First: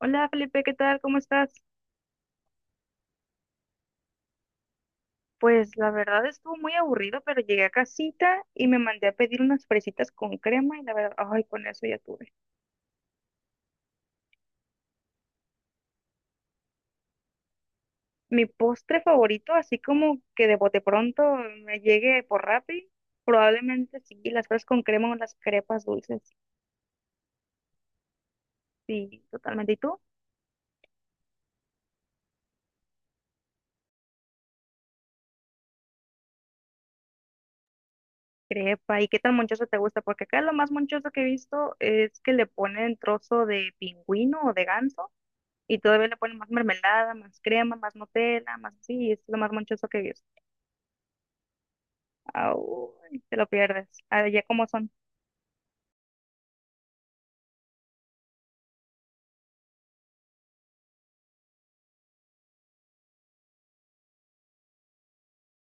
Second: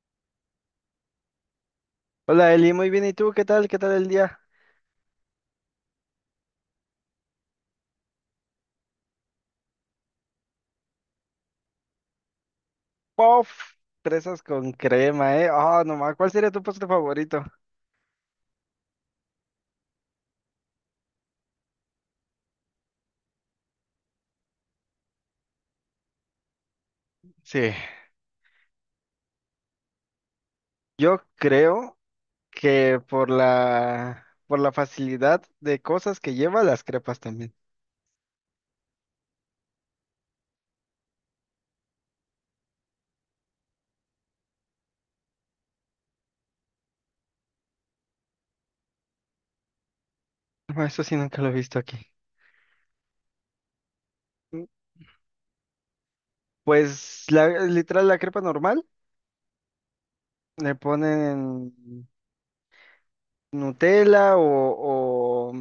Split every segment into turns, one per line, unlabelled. Hola Felipe, ¿qué tal? ¿Cómo estás?
Hola Eli, muy bien. ¿Y tú qué tal? ¿Qué tal el día?
Pues la verdad estuvo muy aburrido, pero llegué a casita y me mandé a pedir unas fresitas con crema y la verdad, ay, con eso ya tuve.
¡Pof! Fresas con crema, ¿eh? Ah, no nomás. ¿Cuál sería tu postre favorito?
Mi postre favorito, así como que de bote pronto me llegue por Rappi, probablemente sí, las fresas con crema o las crepas dulces,
Sí.
sí, totalmente. ¿Y tú?
Yo creo que por la facilidad de cosas que lleva las crepas también.
Crepa, ¿y qué tan monchoso te gusta? Porque acá lo más monchoso que he visto es que le ponen trozo de pingüino o de ganso. Y todavía le ponen más mermelada, más crema, más Nutella, más así, y es lo más monchoso que he visto.
Ah, eso sí, nunca lo he visto aquí.
Ay, te lo pierdes. Allá
Mm.
como son.
Pues la, literal, la crepa normal le ponen Nutella o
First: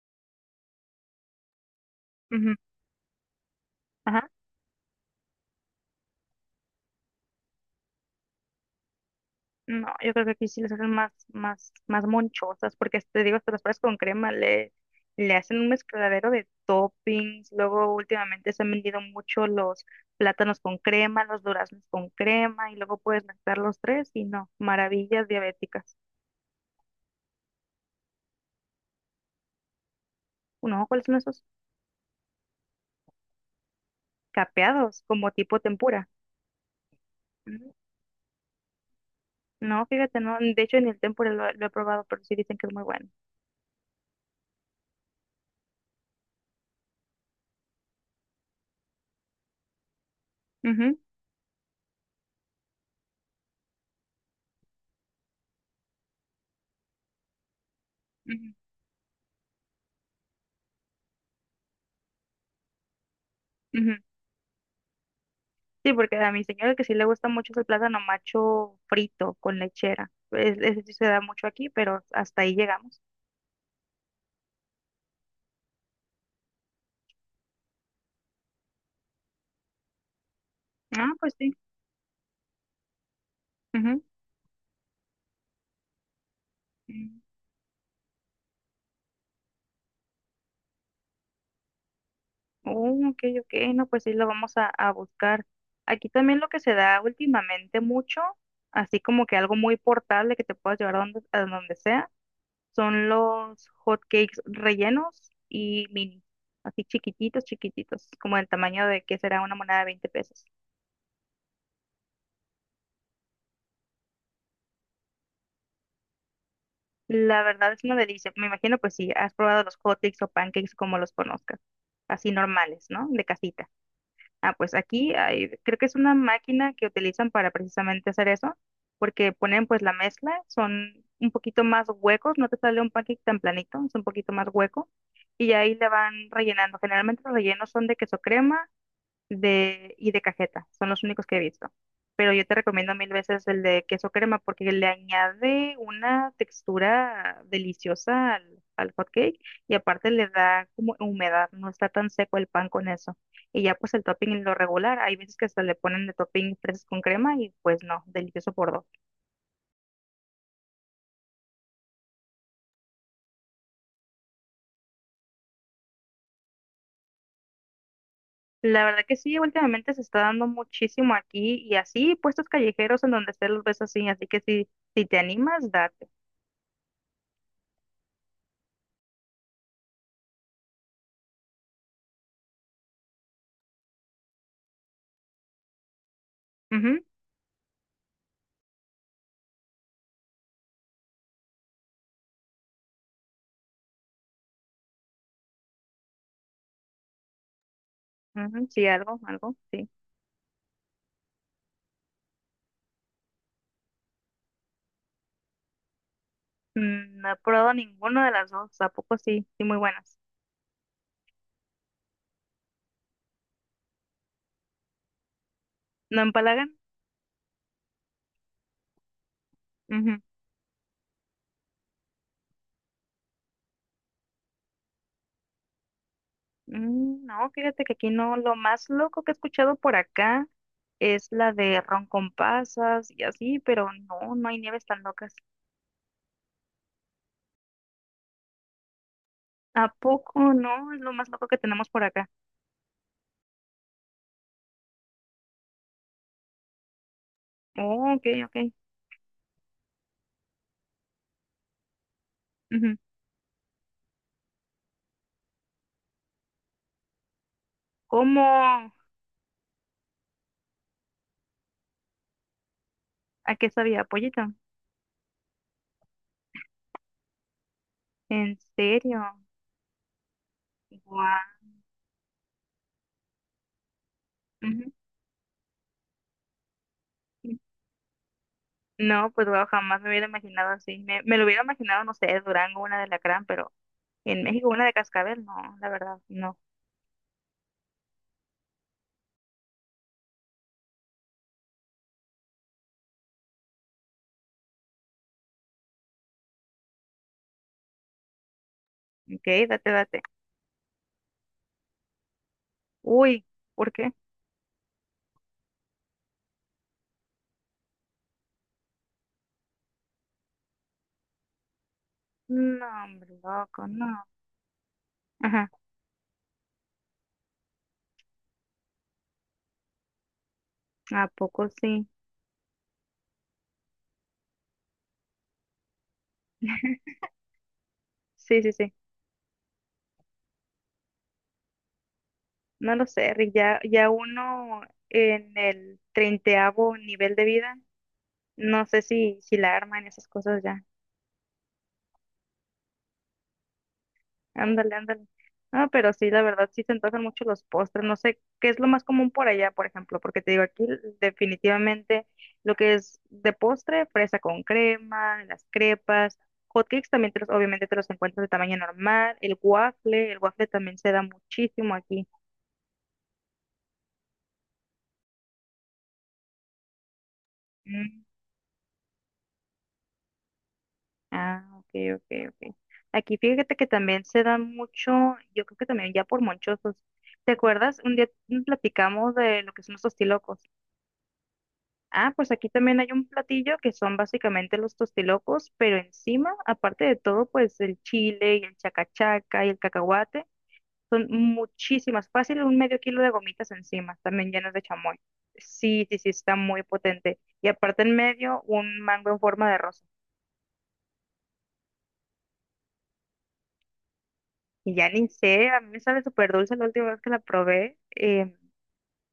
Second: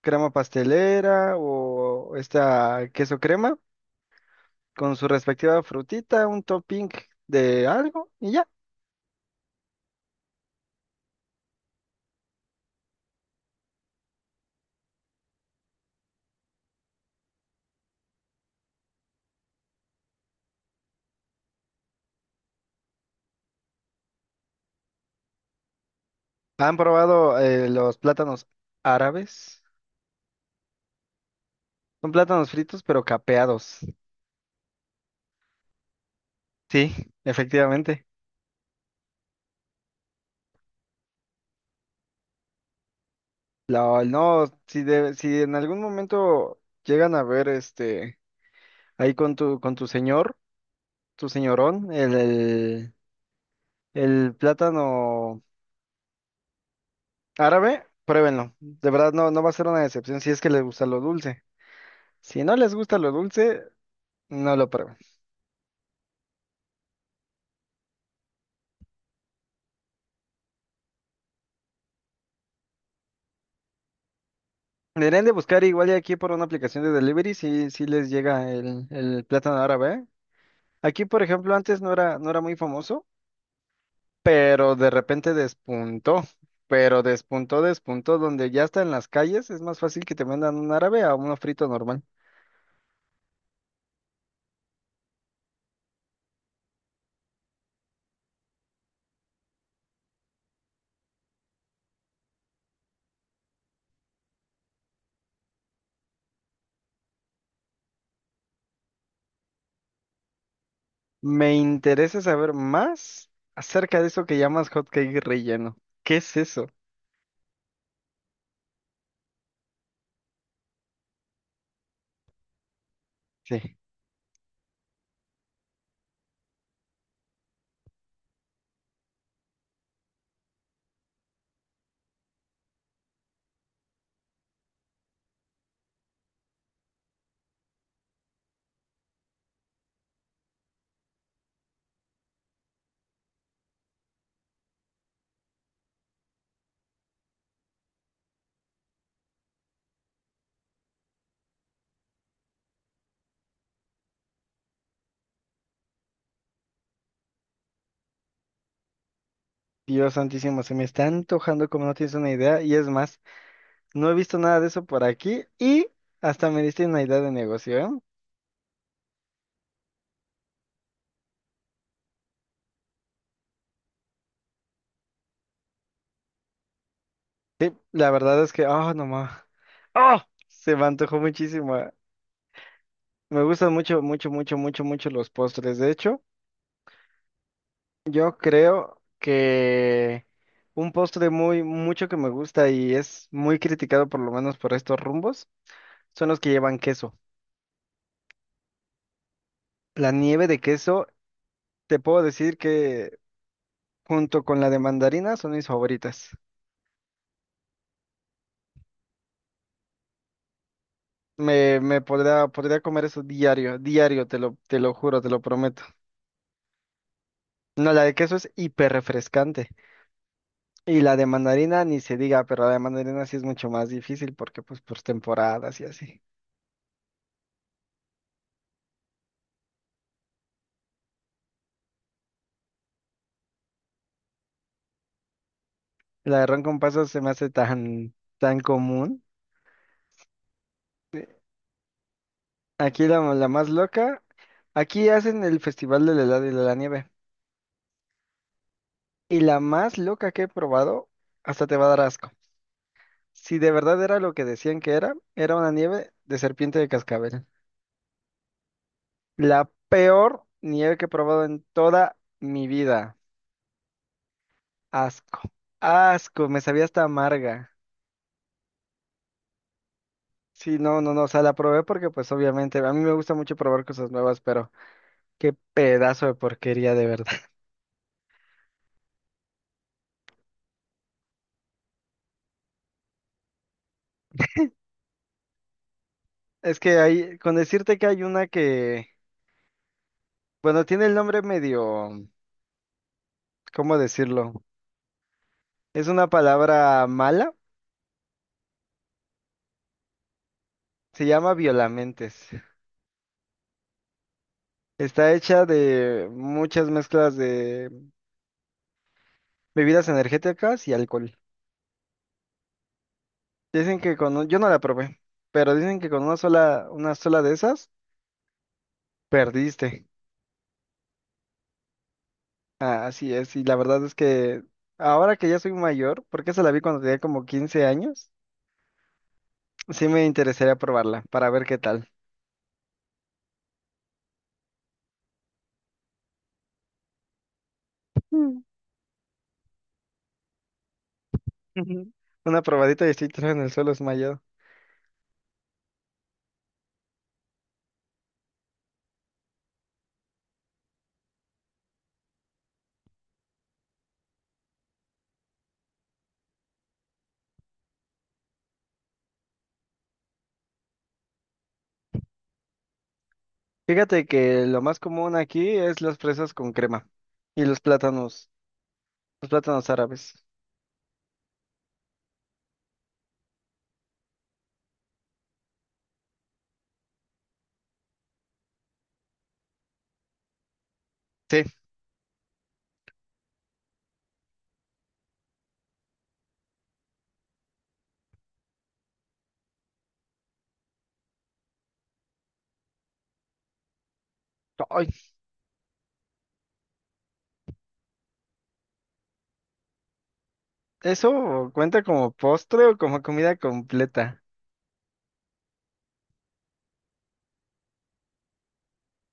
crema pastelera o
Ujú,
esta queso crema,
ajá.
con su respectiva frutita, un topping de algo y ya.
No, yo creo que aquí sí les hacen más, más, más monchosas, porque te digo, hasta las fresas con crema le, le hacen un mezcladero de toppings. Luego últimamente se han vendido mucho los plátanos con crema, los duraznos con crema, y luego puedes mezclar los tres y no, maravillas diabéticas.
¿Han probado los plátanos árabes?
No, ¿cuáles son esos?
Son plátanos fritos pero capeados.
Capeados, como tipo tempura.
Sí, efectivamente.
No, fíjate, no. De hecho, en el tempura lo he probado, pero sí dicen que es muy bueno.
No, si, si en algún momento llegan a ver este ahí con tu señor,
Ujú,
tu señorón, el plátano árabe,
ujú,
pruébenlo. De verdad no, no va a ser una decepción si es que les gusta lo dulce. Si no les gusta lo dulce,
ujú.
no lo prueben.
Sí, porque a mi señora que sí le gusta mucho es el plátano macho frito con lechera. Es- ese sí se da mucho aquí, pero hasta ahí llegamos.
Deberían de buscar igual y aquí por una aplicación de delivery si, si les llega el plátano árabe, ¿eh? Aquí,
Ah,
por
pues sí.
ejemplo, antes no era, no era muy famoso,
Ujú.
pero de repente despuntó. Pero
Mm.
donde ya está en las calles, es más fácil que te mandan un árabe a uno frito normal.
Oh, ok, ok. No, pues sí, lo vamos a buscar. Aquí también lo que se da últimamente mucho, así como que algo muy portable que te puedas llevar a donde sea, son los hotcakes rellenos y mini, así chiquititos, chiquititos, como el tamaño de que será una moneda de 20 pesos.
Me interesa saber más acerca de eso que llamas hot cake relleno. ¿Qué es eso?
La verdad es una delicia. Me imagino, pues sí, has probado los hotcakes o pancakes como los conozcas, así normales, ¿no? De casita.
Sí.
Ah, pues aquí hay, creo que es una máquina que utilizan para precisamente hacer eso, porque ponen pues la mezcla, son un poquito más huecos, no te sale un pancake tan planito, es un poquito más hueco y ahí le van rellenando. Generalmente los rellenos son de queso crema de, y de cajeta. Son los únicos que he visto. Pero yo te recomiendo mil veces el de queso crema porque le añade una textura deliciosa al, al hot cake y aparte le da como humedad, no está tan seco el pan con eso. Y ya pues el topping lo regular, hay veces que hasta le ponen de topping fresas con crema y pues no, delicioso por dos.
Dios santísimo, se me está antojando como no tienes una idea. Y es más, no he visto nada de eso por aquí y hasta me diste una idea de negocio, ¿eh?
La verdad que sí, últimamente se está dando muchísimo aquí y así puestos callejeros en donde esté los ves así, así que si te animas, date.
La verdad es que, ah, no más. ¡Oh! Se me antojó muchísimo, eh. Me gustan mucho, mucho, mucho, mucho, mucho los postres. De hecho, yo creo que un postre muy, mucho que me gusta y es muy criticado por lo menos por estos rumbos, son los que llevan queso.
Ujú, ujú, sí, algo, algo, sí.
La nieve de queso, te puedo decir que junto con la de mandarina son mis favoritas.
Mm, no he probado ninguna de las dos, ¿a poco sí? Sí, muy buenas.
Podría comer eso diario, diario, te lo juro, te lo prometo.
¿No empalagan?
No, la de queso es hiper refrescante.
Ujú.
Y la de mandarina ni se diga, pero la de mandarina sí es mucho más difícil porque pues por temporadas y así.
Mm, no, fíjate que aquí no, lo más loco que he escuchado por acá es la de ron con pasas y así, pero no, no hay nieves tan locas.
La de ron con pasas se me hace tan, tan común.
¿A poco no? Es lo más loco que tenemos por acá.
Aquí la más loca, aquí hacen el festival del helado y de la nieve.
Oh, ok, ok.
Y la más loca que he probado, hasta te va a dar asco.
Ujú.
Si de verdad era lo que decían que era, era una nieve de serpiente de cascabel.
¿Cómo?
La peor nieve que he probado en toda mi vida.
¿A qué sabía? ¿Pollito?
Asco. Asco, me sabía hasta amarga.
¿En serio?
Sí, no, no, no, o sea,
Guau.
la probé porque pues obviamente a mí me gusta mucho probar cosas nuevas, pero
Ujú.
qué pedazo de porquería de verdad.
No, pues wow, jamás me hubiera imaginado así. Me lo hubiera imaginado, no sé, Durango, una de la gran, pero en México una de cascabel, no, la verdad, no.
Es que hay, con decirte que hay una que, bueno, tiene el nombre medio, ¿cómo decirlo? Es una palabra mala,
Ok, date, date.
se llama violamentes.
Uy, ¿por qué?
Está hecha de muchas mezclas de bebidas energéticas y alcohol.
No, hombre, loco,
Dicen que
no.
yo no la probé,
Ajá,
pero dicen que con una sola de esas, perdiste.
¿a poco sí?
Ah, así es, y la verdad es que ahora que ya soy mayor, porque esa la vi cuando tenía como 15 años,
Sí, sí, sí.
sí me interesaría probarla para ver qué tal.
No lo sé, Rick, ya, ya uno en el treintaavo nivel de vida,
Mm.
no sé si la arma en esas cosas ya.
Ujú. Una probadita y estoy tirado en el suelo desmayado.
Ándale, ándale. Ah, pero sí, la verdad, sí se antojan mucho los postres. No sé qué es lo más común por allá, por ejemplo, porque te digo, aquí definitivamente lo que es de postre, fresa con crema, las crepas, hotcakes también te los, obviamente te los encuentras de tamaño normal, el waffle también se da muchísimo aquí.
Fíjate que lo más común aquí es las fresas con crema y
Mm,
los plátanos árabes.
ah, ok, ok, ok. Aquí fíjate que también se da mucho, yo creo que también ya por monchosos. ¿Te acuerdas? Un día platicamos de lo que son los tostilocos.
Sí,
Ah, pues aquí también hay un platillo que son básicamente los tostilocos, pero encima, aparte de todo, pues el chile y el chacachaca y el cacahuate, son muchísimas, fácil un medio kilo de gomitas encima, también llenas de
ay,
chamoy. Sí, sí, sí, está muy potente. Y aparte en medio, un mango en forma de rosa.
eso cuenta como postre o como comida completa.
Y ya ni sé, a mí me sabe súper dulce la última vez que la probé,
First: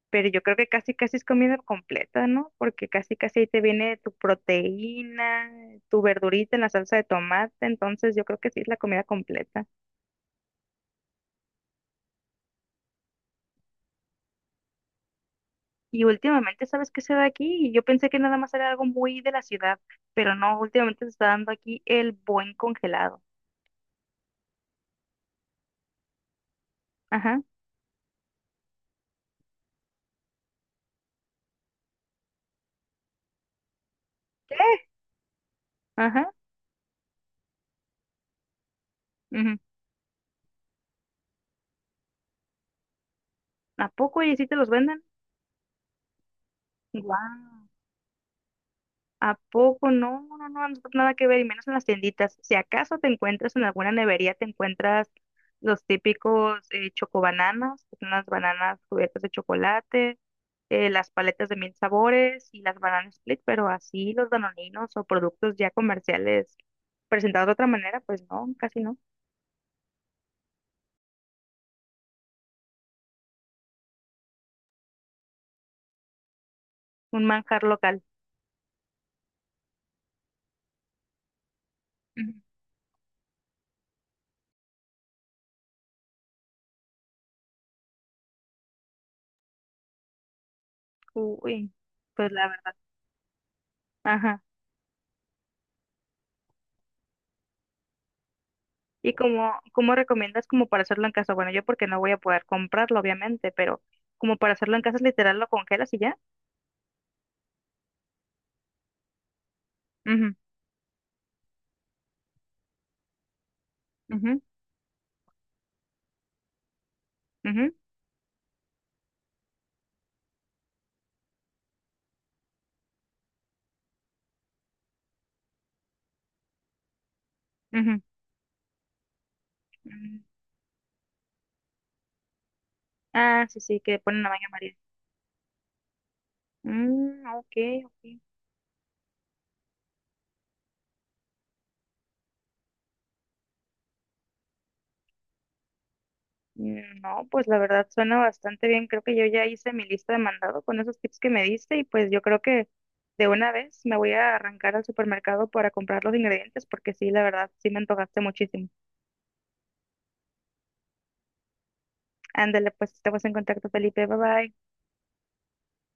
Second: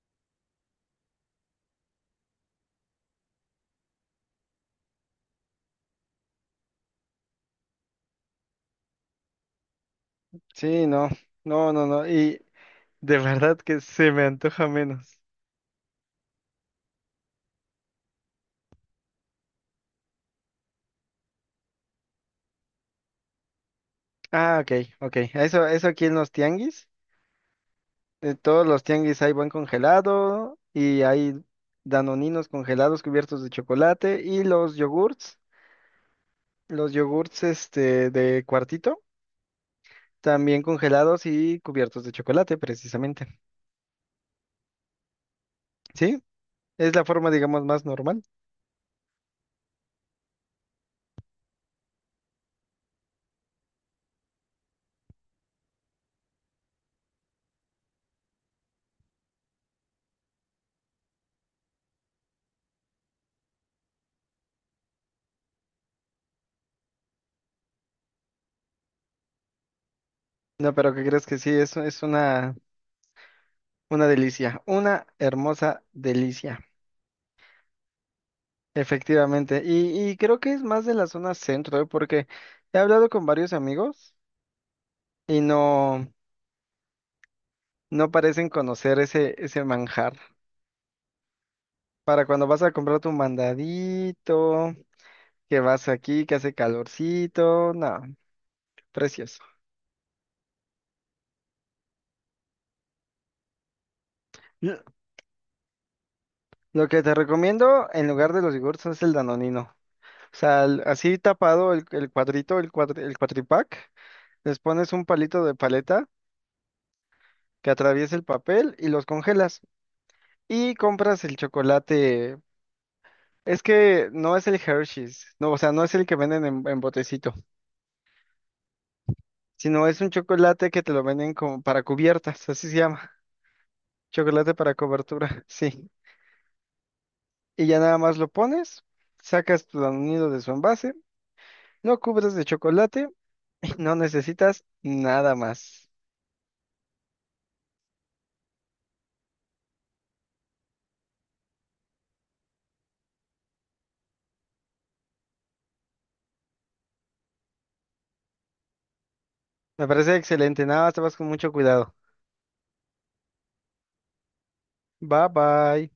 pero yo creo que casi casi es comida completa, ¿no? Porque casi casi ahí te viene tu proteína, tu verdurita en la salsa de tomate, entonces yo creo que sí es la comida completa.
Sí, no, no, no, no, y de verdad que se me antoja menos.
Y últimamente, ¿sabes qué se da aquí? Y yo pensé que nada más era algo muy de la ciudad, pero no, últimamente se está dando aquí el buen congelado.
Ah, ok, ok, eso aquí en los tianguis.
Ajá.
En todos los tianguis hay buen congelado y hay danoninos congelados cubiertos de chocolate y
¿Qué? Ajá.
los yogurts este de cuartito,
Ujú.
también congelados y cubiertos de chocolate precisamente.
¿A poco y si te los venden?
¿Sí? Es la forma, digamos,
Guau.
más normal.
¿A poco? No, no, no, no, nada que ver, y menos en las tienditas. Si acaso te encuentras en alguna nevería, te encuentras los típicos chocobananas, que son las bananas cubiertas de chocolate, las paletas de mil sabores y las bananas split, pero así los danoninos o productos ya comerciales presentados de otra manera, pues no, casi no.
No, pero ¿qué crees que sí? Es una delicia, una hermosa delicia,
Un manjar local.
efectivamente. Y creo que es más de la zona centro, ¿eh? Porque he hablado con varios amigos y no. No parecen conocer ese manjar.
Ujú. Uy,
Para
pues
cuando
la
vas a
verdad.
comprar tu
Ajá.
mandadito, que vas aquí, que hace calorcito, no,
¿Y
precioso.
cómo, cómo recomiendas como para hacerlo en casa? Bueno, yo porque no voy a poder comprarlo, obviamente, pero como para hacerlo en
L-
casa, es literal, lo congelas y ya.
Lo que te recomiendo en lugar de los yogurts es el danonino.
Ujú,
O sea, así tapado el cuadrito, el cuatripack,
ujú,
les pones un palito de paleta que
ujú,
atraviesa el papel y los congelas. Y compras el chocolate. Es que no es el Hershey's, no, o sea, no es el que venden en botecito,
ujú.
sino es un
Mm,
chocolate que te lo venden como para cubiertas, así se llama,
ah, sí, sí, que ponen la baña
chocolate para
María.
cobertura. Sí.
Mm, ok,
Y ya nada
ok.
más lo pones, sacas tu nido de su envase, lo cubres de chocolate y no necesitas nada más.
Mm, no, pues la verdad suena bastante bien. Creo que yo ya hice mi lista de mandado con esos tips que me diste y pues yo creo que de una vez me voy a arrancar al supermercado para comprar los ingredientes porque sí, la verdad, sí me antojaste muchísimo.
Me parece excelente, nada más te vas con mucho cuidado.
Ándale, pues estamos en contacto, Felipe. Bye bye.
Bye bye.